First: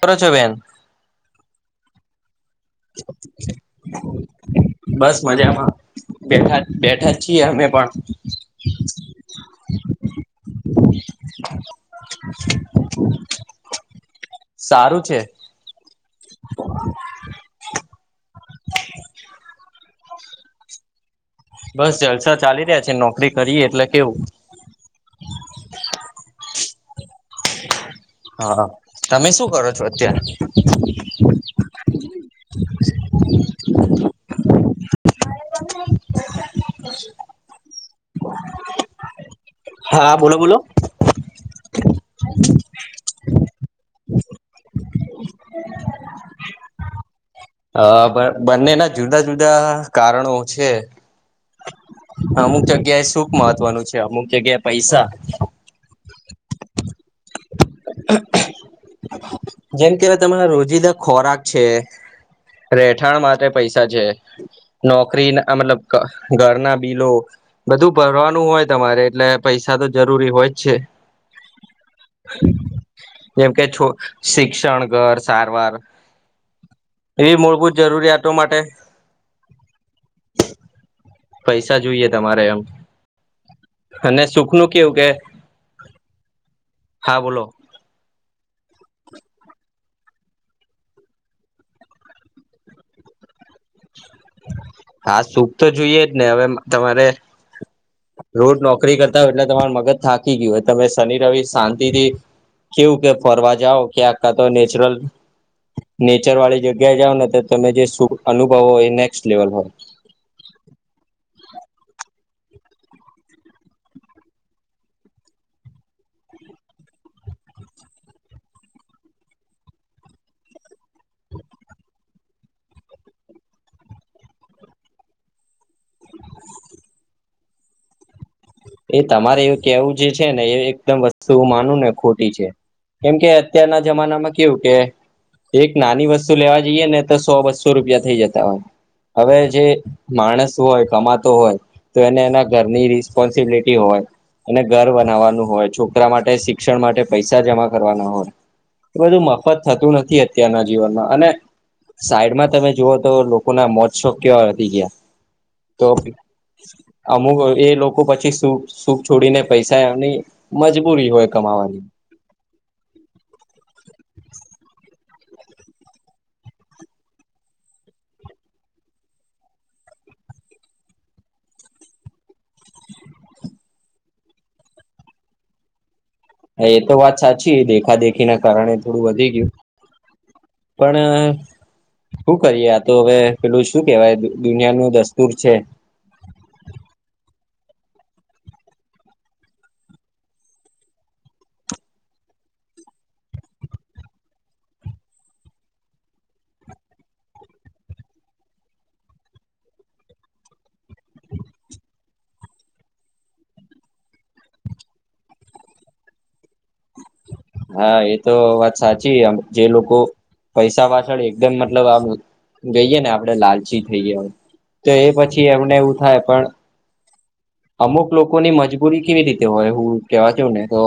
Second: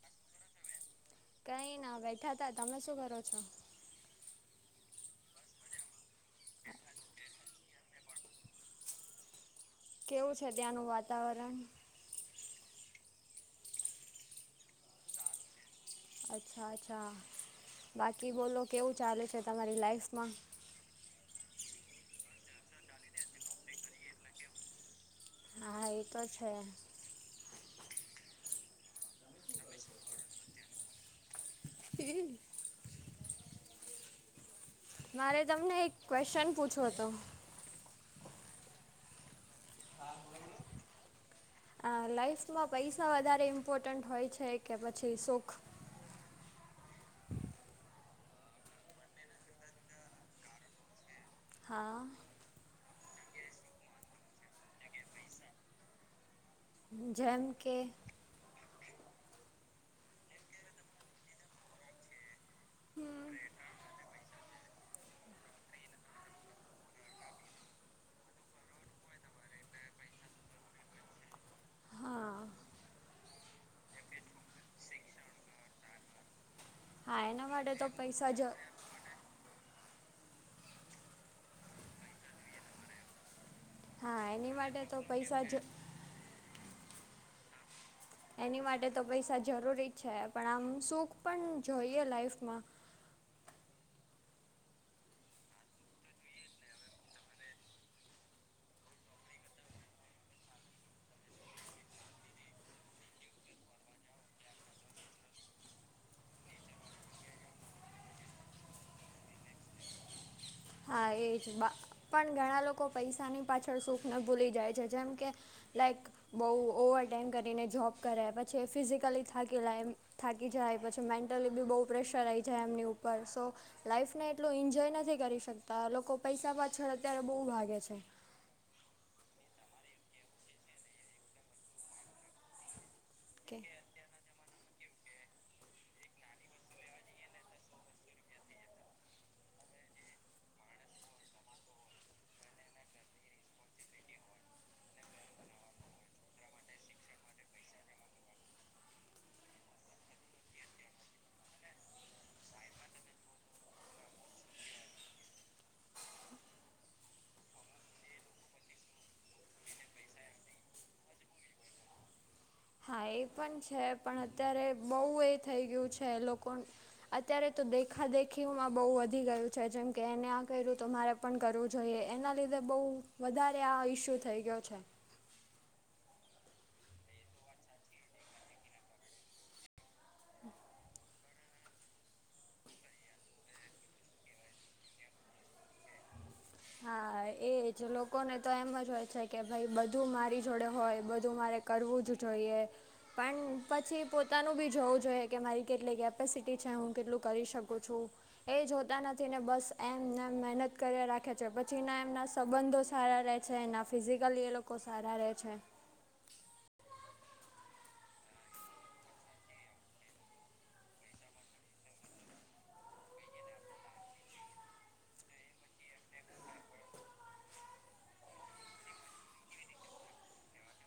કરોચો બેન? કઈ ના બેઠા તા તમે શું કરો છો [inaudible] બસ મજામાં બેઠા બેઠા જ છીએ અમે પણ. કેવું છે ત્યાંનું વાતાવરણ? [inaudible] હ [inaudible] સારું છે. અચ્છા અચ્છા, બાકી બોલો કેવું ચાલે છે તમારી લાઈફમાં? બસ જલસા ચાલી રહ્યા છે નોકરી કરીએ એટલે કેવું. હા એ તો છે. હા, તમે શું કરો છો અત્યાં હમ [unintelligible] [unintelligible] મારે તમને એક ક્વેશ્ચન પૂછ્યો હતો? હા બોલો બોલો આ લાઈફ માં પૈસા વધારે ઇમ્પોર્ટન્ટ હોય છે કે પછી સુખ? હ બંનેના જુદા જુદા કારણો છે. હા. અમુક જગ્યા એ શુંખ મહત્વનું છે અમુક જગ્યાએ પૈસા. જેમ કે જેમ કેવા તમારા રોજિદા ખોરાક છે. રહેઠાણ માટે પૈસા છે. નોકરી મતલબ ઘરના બિલો. બધું ભરવાનું હોય તમારે એટલે પૈસા તો જરૂરી હોય જ છે. હા એમ કે છોક શિક્ષણ ઘર સારવાર, હા એવી એના માટે મૂળભૂત તો જરૂરિયાતો પૈસા જ માટે પૈસા જોઈએ તમારે એમ, અને સુખ ન કેવું કે સાજો હા બોલો. એની માટે તો પૈસા જરૂરી જ છે પણ આમ સુખ પણ જોઈએ લાઈફમાં. હા સુપ તો જોઈએ જ ને હવે તમારે રોજ નોકરી કરતા હોય એટલે તમાર મગજ થાકી ગયું હોય તમે શનિ રવિ શાંતિથી કેવું કે ફરવા જાવ કે આખા તો નેચરલ નેચર વાળી જગ્યા જાાવ ને તો તમે જે શ અનુભવ હો એ નેક્સ્ટ લેવલ હોય. હા એ જ પણ ઘણા લોકો પૈસાની પાછળ સુખ ન ભૂલી જાય છે જેમ કે લાઈક બહુ ઓવરટેાઈમ કરીને જોબ કરે પછી ફિઝિકલી થાકીલાય. થાકી જાય પછી મેન્ટલી બી બહુ પ્રેશર આવી જાય એમની ઉપર સો લાઈફ ને એટલું એન્જોય નથી કરી શકતા લોકો પૈસા પાછળ અત્યારે બહુ ભાગે છે. એ તમારે એવું કેવું જે છે ને એ એકદમ વસ્તુ હું માનું ને ખોટી છે. કેમ કે અત્યારના જમાનામાં કેવું કે એક નાની વસ્તુ લેવા જઈએ ને તો સો, બસો રૂપિયા થઈ જતા હોય. હવે જે માણસ હોય, કમાતો હોય, તો એને એના ઘરની રિસ્પોન્સ સિબીલીટી હોય. અને ઘર બનાવવાનું હોય, છોકરા માટે શિક્ષણ માટે પૈસા જમા કરવાના હોય. એ બધું મફત થતું નથી અત્યારના જીવનમાં. અને સાઈડમાં તમે જુઓ તો લોકો ના મોજ શોક કેવા વધી ગયા. તો [unintelligible] અમુક એ લોક કો પછી સૂ સુખ છોડીને પૈસા એમની મજબૂરી હોય કમાવવાની. હા એ પણ છે, પણ અત્યારે બહુ એ થઈ ગયું છે લોકોન અત્યારે તો દેખા-દેખીઓમાં બહુ વધી ગયું છે, જેમ કે એને આ કર્યું તો મારે પન કરવું જોઈએ. એના લીધે બહુ વધારે આ ઇસ્યુ થઈ ગયો છે. હા એ તો વાત સાચી, એ દેખા-દેખી ના કારણે થોડું વધી ગયું. પણ શું કરીએ આ તો હવે પેલું શું કેવાય દુનિયાનું દસ્તુર છે. હા એજ લોકોને તો એમ જ હોય છે કે ભાઈ બધું મારી જોડે હોય બધું મારે કરવું જ જોઈએ. પણ પછી પોતાનું બી જોવું જોઈએ કે મારી કેટલી કેપેસિટી છે હું કેટલું કરી શકું છું. એ જ હોતા નથી ને બસ એમ મહેનત કર ખે છે પછીના એમના સંબંધો સારા રહે છે એના ફિઝિકલી એ લોકો સારા રહે છે. હા એ તો વાત સાચી જે લોકો પૈસા પાછળ એકદમ મતલબ આમ ગઈએ ને આપડે લાલચી થઈ ગયા હોય. તો એ પછી એમને એવું થાય પણ અમુક લોકોની મજબૂરી કેવી રીતે હોય હું કવા છ ને તો.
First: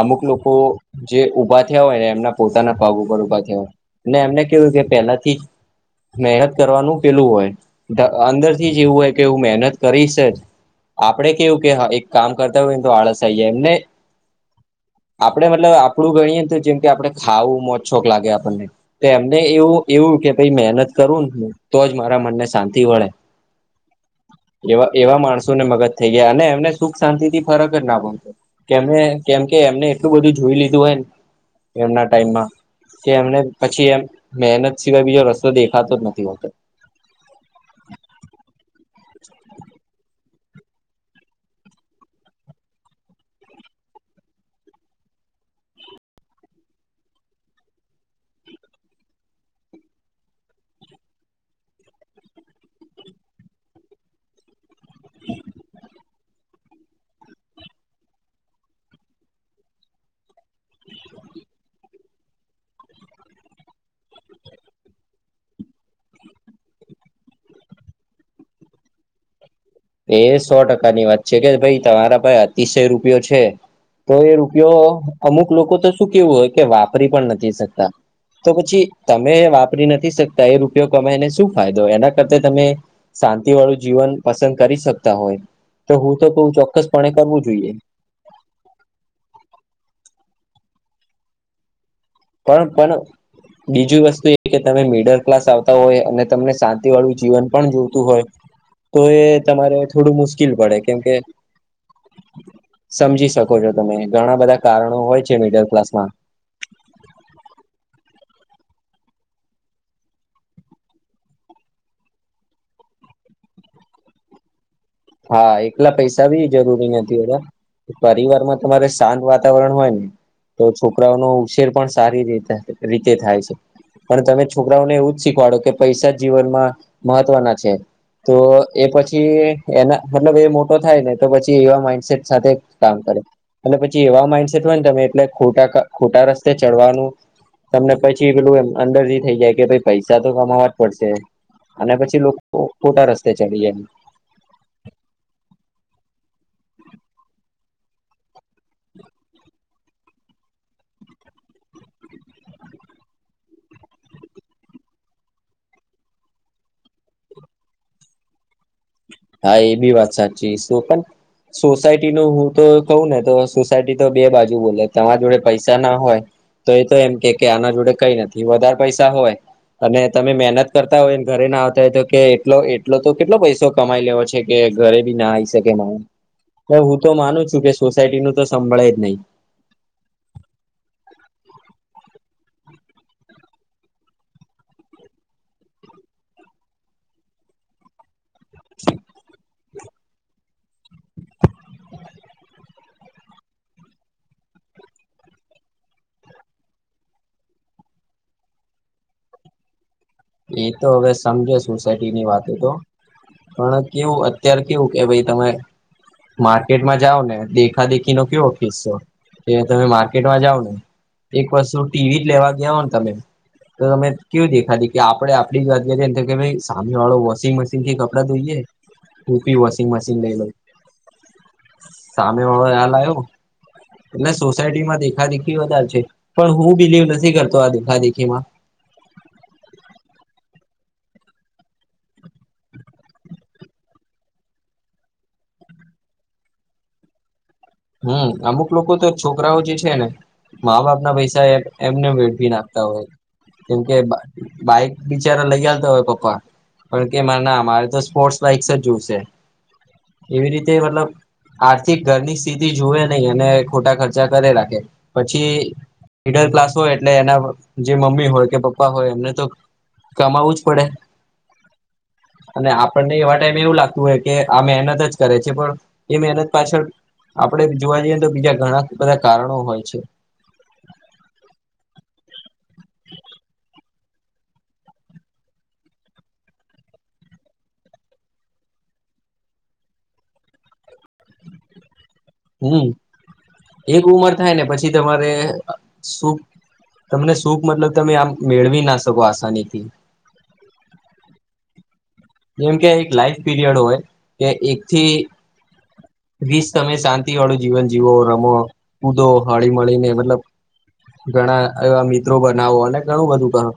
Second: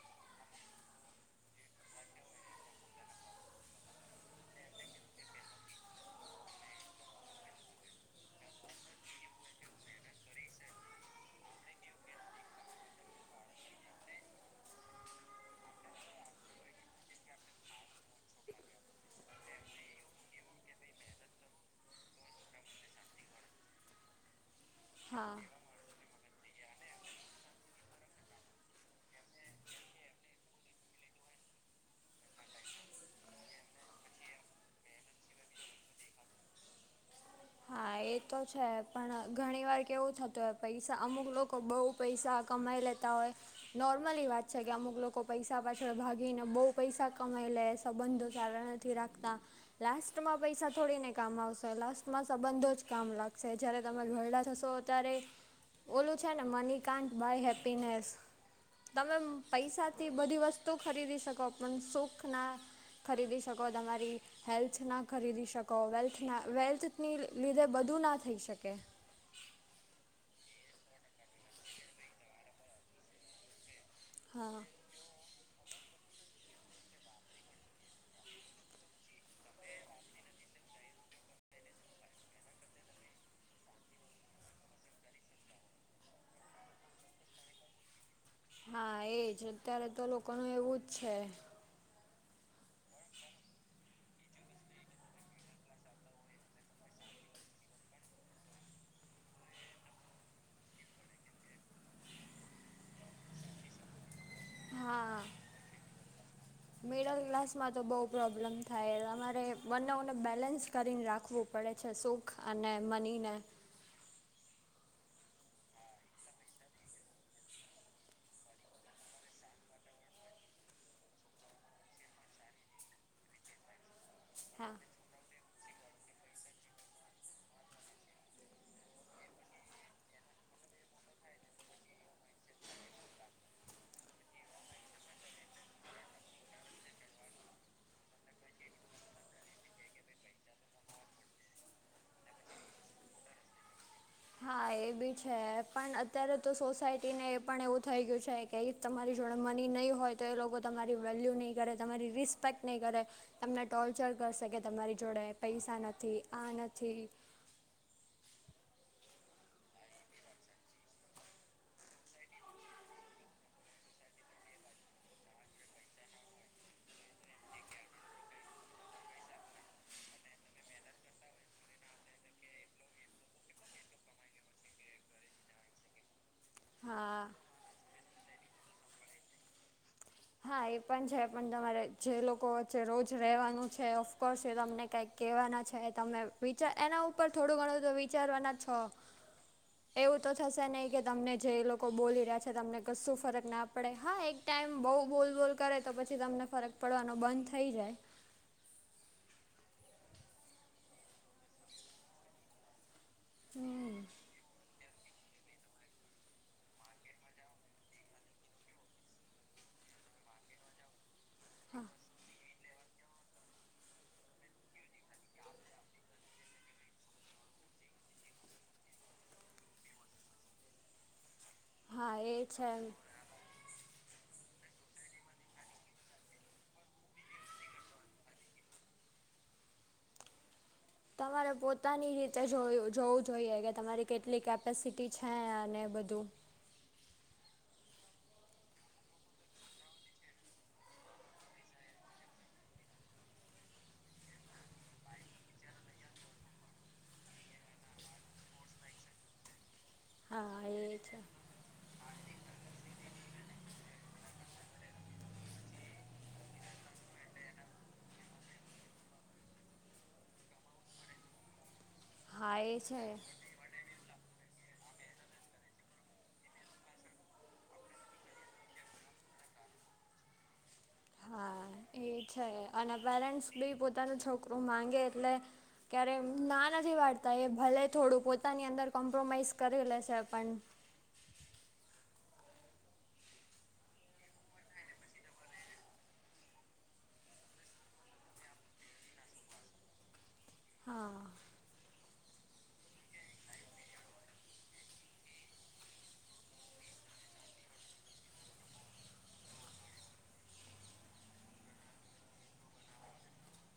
અમુક લોકો જે ઉભા થયા હોય ને એમના પોતાના પાગ ઉપર ઉભા થયા હોય. એમને કેવું કે પહેલાથી જ મહેનત કરવાનું પેલું હોય, અંદર થી જ એવું હોય કે હું મહેનત કરી છે જ. આપડે કેવું કે એક કામ કરતા હોય ને તો આળસ આઈએ એમને આપડે મતલબ આપડું ગણીએ જેમ કે આપણે ખાવું મોજ છોક લાગે આપણને. તો એમને એવું એવું કે મહેનત કરું ને તો જ મારા મનને શાંતિ વળે. એવા એવા હા માણસોને મગજ થઈ ગયા અને એમને સુખ શાંતિ થી ફરક જ ના પતો. કે કેમ કે એમને એટલું બધું જોઈ લીધું હોયને એમના ટાઈમમાં. કે એમને પછી એમ મહેનત સિવાય બીજો રસ્તો દેખાતો જ નથી હોતો. હા એ તો છે પણ ઘણી વાર કેવું થતું હોય પૈસા અમુક લોકો બઉ પૈસા કમાઈ લેતા હોય. નોર્મલી વાત છે કે અમુક લોકો પૈસા પાછળ ભાગીને બહુ પૈસા કમાઈ લે સંબંધો ચ રાખતા, લાસ્ટમાં પૈસા થોડીને કામ આવશે લાસમાં સંબંધો જ કામ લાગશે જયારે તમે વરડા થશો ત્યારે, ઓલું છે ને મની ક માઇ હેપીનેસ. તમે પૈસા થી બધી વસ્તુ ખરીદી શકો પણ સુખ ના ખરીદી શકો તમારી હેલ્થ ના ખરીદી શકો વેલ્થના વેલ્થ ની લીધે બધું ના થઈ શકે. એ સો ટકા ની વાત છે કે ભાઈ તમારા પાસે અતિશય રૂપિયો છે. તો એ હા રૂપિયો અમુક લોકો તો શું કેવું હોય કે વાપરી પણ નથી શકતા, તો પછી તમે વાપરી નથી શક એ રૂપયો કમાયને શું ફાયદો એના કર તમે, શાંતિ વાળું જીવન પસંદ કરી શકતા હોય, તો હું તો ચોક્કસપણે કરવું જોઈએ. હા એજ અત્યારે તો લોકોનું એવું જ છે. પણ પણ બીજી વસ્તુ એ કે તમે મિડલ ક્લાસ આવતા હોય અને તમને શાંતિ વાળું જીવન પણ જોતું હોય. તો એ તમારે થોડું મુશ્કેલ પડે કેમકે. સમજી શકો છો તમે ઘણા બધા કારણો હા હોય છે મિડલ ક્લાસમાં. મિડલ ક્લાસમાં તો બહુ પ્રોબ્લેમ થાય તમારે બંનેઓને બેલેન્સ કરીને રાખવું. પડે છે સુખ અને મનીને. હા એકલા પૈસા બી જરૂરી નથી હોતા. પરિવાર માં તમારે શાંત વાતાવરણ હોય ને. તો છોકરાઓનો ઉછેર પણ સારી રીતે થાય છે. પણ તમે હા છોકરાઓને એવું જ શીખવાડો કે પૈસા જીવનમાં મહત્વના છે તો એ પછી એના મતલબ એ મોટો થાય ને તો પછી એવા માઈન્ડસેટ સાથે કામ કરે. અને પછી એવા માઈન્ડસેટ હોય ને તમે એટલે ખોટા ખોટા રસ્તે ચડવાનું. તમને પછી પેલું એ અંદર થી થઇ જાય કે પૈસા તો કમાવા જ પડશે. અને પછી લોકો ખોટા રસ્તે ચડી જાય. હા એ બી છે પણ અત્યારે તો સોસાયટી ને એ પણ એવું થઈ ગયું છે. કે એ તમારી જોડે મની નહીં હોય તો એ લોકો તમારી વેલ્યુ નહીં કરે તમારી રિસ્પેક્ટ નહીં કરે તમને ટોર્ચર કરશે કે તમારી જોડે પૈસા નથી આ નથી હા એ બી વાત સાચી શું પણ સોસાયટી નું હું તો કહું ને તો સોસાયટી તો બે બાજુ બોલે તમારા જોડે પૈસા ના હોય તો એ તો એમ કે આના જોડે કઈ નથી વધારે પૈસા હોય અને તમે મહેનત કરતા હોયને ઘરે ના આવતા હોય તો કે એટલો એટલો તો કેટલો પૈસો કમાઈ લેવ છે કે ઘરે બી ના આવી શકે મા હું તો હા માનું છું કે સોસાયટી નું તો સંભાળે જ નહીં. હા એ પણ છે પણ તમારે જે લોકો વચ્ચે રોજ રહેવાનું છે, ઓફકોર્સ એ તમને કંઈક કેવાના છે તમે વિચાર એના ઉપર થોડું ઘણું વિચારવાના છો એવું તો થશે નહી કે તમને જે લોકો બોલી રહ્યા છે, તમને કશું ફરક ના પડે હા એક ટાઈમ બહું બોલ બોલ કરે તો પછી તમને ફરક પડવાનો બંધ થઈ જાય. એતો હવે સમજે સોસાયટી ની વાતો તો પણ હમ કેવું અત્યાર કેવું કે ભાઈ તમે માર્કેટમાં જાવ ને દેખા દેખી નો કેવો કિસ્સો કે તમે માર્કેટમાં જાવ ને એક વસ્તુ ટીવી જ લેવા ગયા હો ને તમે તો તમે કેવું દેખા દે કે આપડે આપડી ગદી એ કે સામે વાળો વોશિંગ મશીન થી કપડા ધોઈએે તુંબી વોશિંગ મશીન લઈલે હા એ સામે વાળો છે હાલ આવ્યો એટલે સોસાયટીમાં દેખા દેખી વધારે છે પણ હું બિલીવ નથી કરતો આ દેખા દેખીમાં તમારે પોતાની રીતે જોયું જોવું જોઈએ કે તમારી કેટલી કેપેસિટી છે અને બધું હમ અમુક લોકો તો છોકરાઓ જે છે ને મા બાપ ના પૈસા એમને વેઠવી નાખતા હોય. કેમ કે બાઈક બિચારા લઈ આલતા હોય પપ્પા તો કે ના મારે તો સ્પોર્ટ્સ બાઇક્સ જ જોવશે એવી હા રીતે એ મતલબ છે આર્થિક ઘરની સ્થિતિ જોવે નહી અને ખોટા ખર્ચા કરે રાખે પછી મીડલ ક્લાસ હોય એટલે એના જે મમ્મી હોય કે પપ્પા હોય એમને તો કમાવવું જ પડે હા અને એ છે આપણને એવા ટાઈમે એવું લાગતું હોય કે આ મહેનત જ કરે છે પણ એ મહેનત પાછળ આપડે જોવા જઈએ તો બીજા ઘણા બધા કારણો હોય છે. હા. એ છે અને પેરેન્ટ્સ બી પોતાનું છોકરું માંગે એટલે ક્યારેય ના નથી પાડતા એ ભલે થોડું પોતાની અંદર કોમ્પ્રોમાઈઝ કરી લેશે પણ હમ એક ઉમર થાય ને પછી તમારે શું? તમને સુંખ મતલબ તમે આમ મેળવી ના શકો આસાનીથી. હા. જેમ કે એક લાઈફ પીરિયડ હોય કે એકથી વીસ તમે શાંતિ વાળું જીવન જીવો રમો કૂદો હળી મળીને મતલબ ઘણા એવા મિત્રો બનાવો અને ઘણું બધું કરો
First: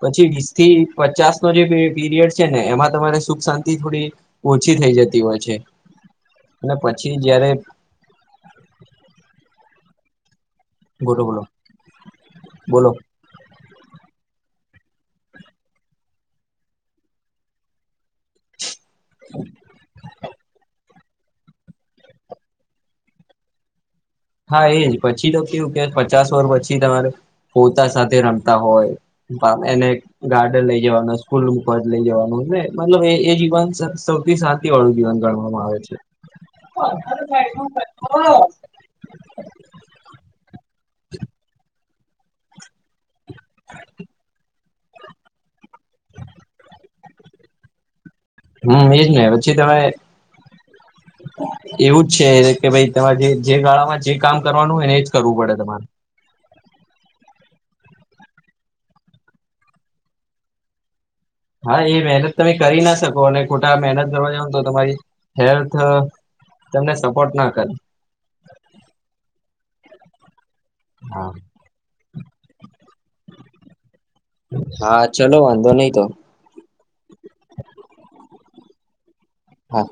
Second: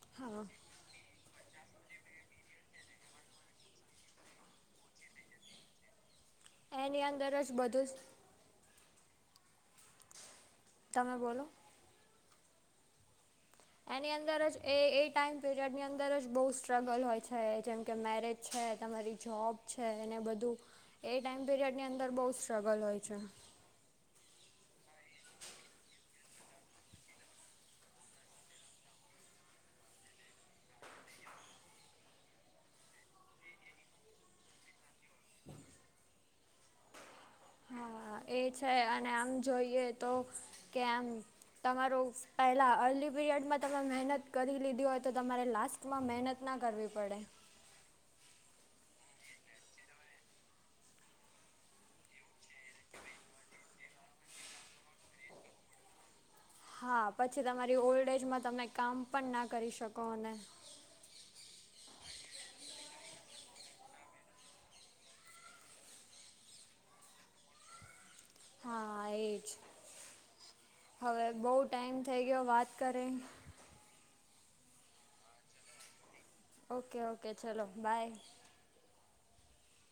પછી હા વીસ થી પચાસ નો જે પીરિયડ છે ને એમાં તમારે સુખ શાંતિ થોડી ઓછી થઈ જતી હોય છે અને એની પછી અંદર જયારે જ બધું જ બોલો બોલો બોલો. એની અંદર જ એ એ ટાઈમ પીરિયડ ની અંદર જ બહુ સ્ટ્રગલ હોય છે જેમ કે મેરેજ છે તમારી જોબ છે એને બધું એ ટાઈમ પિરિયડની અંદર બહુ સ્ટ્રગલ હોય છે. હા એજ પછી તો કેવું કે પચાસ વર પછી તમારે પોતા સાથે રમતા હોય એને ગાર્ડન લઈ જવાનું સ્કૂલ મુજ લઈ જવાનું મતલબ એ જીવન સૌથી વાળું જીવન ગણવામાં આવે છે. હા એ છે અને આમ જોઈએ તો કે આમ તમારું પહેલાં અર્લી પિરિયડમાં તમે મહેનત કરી લીધી તો તમારે લાસ્ટમાં મહેનત ના કરવી પડે હમ એજ નને પછી તમે એવું જ છે કે ભાઈ તમારે જે જે ગાળામાં જે કામ કરવાનું એને જ કરવું પડે તમારે હા પછી તમારી ઓલ્ડ એજમાં તમે કામ પણ ના કરી શકો અને હા એ મહેનત તમે કરી ના શકો અને ખોટા મહેનત કરવા જાવ ને તો તમારી હેલ્થ તમને સપોર્ટ ના કરે હા એજ હવે હા બહુ ટાઈમ થઈ ગયો વાત કરે હા ચલો વાંધો નહી તો ઓકે ઓકે ચલો બાય હા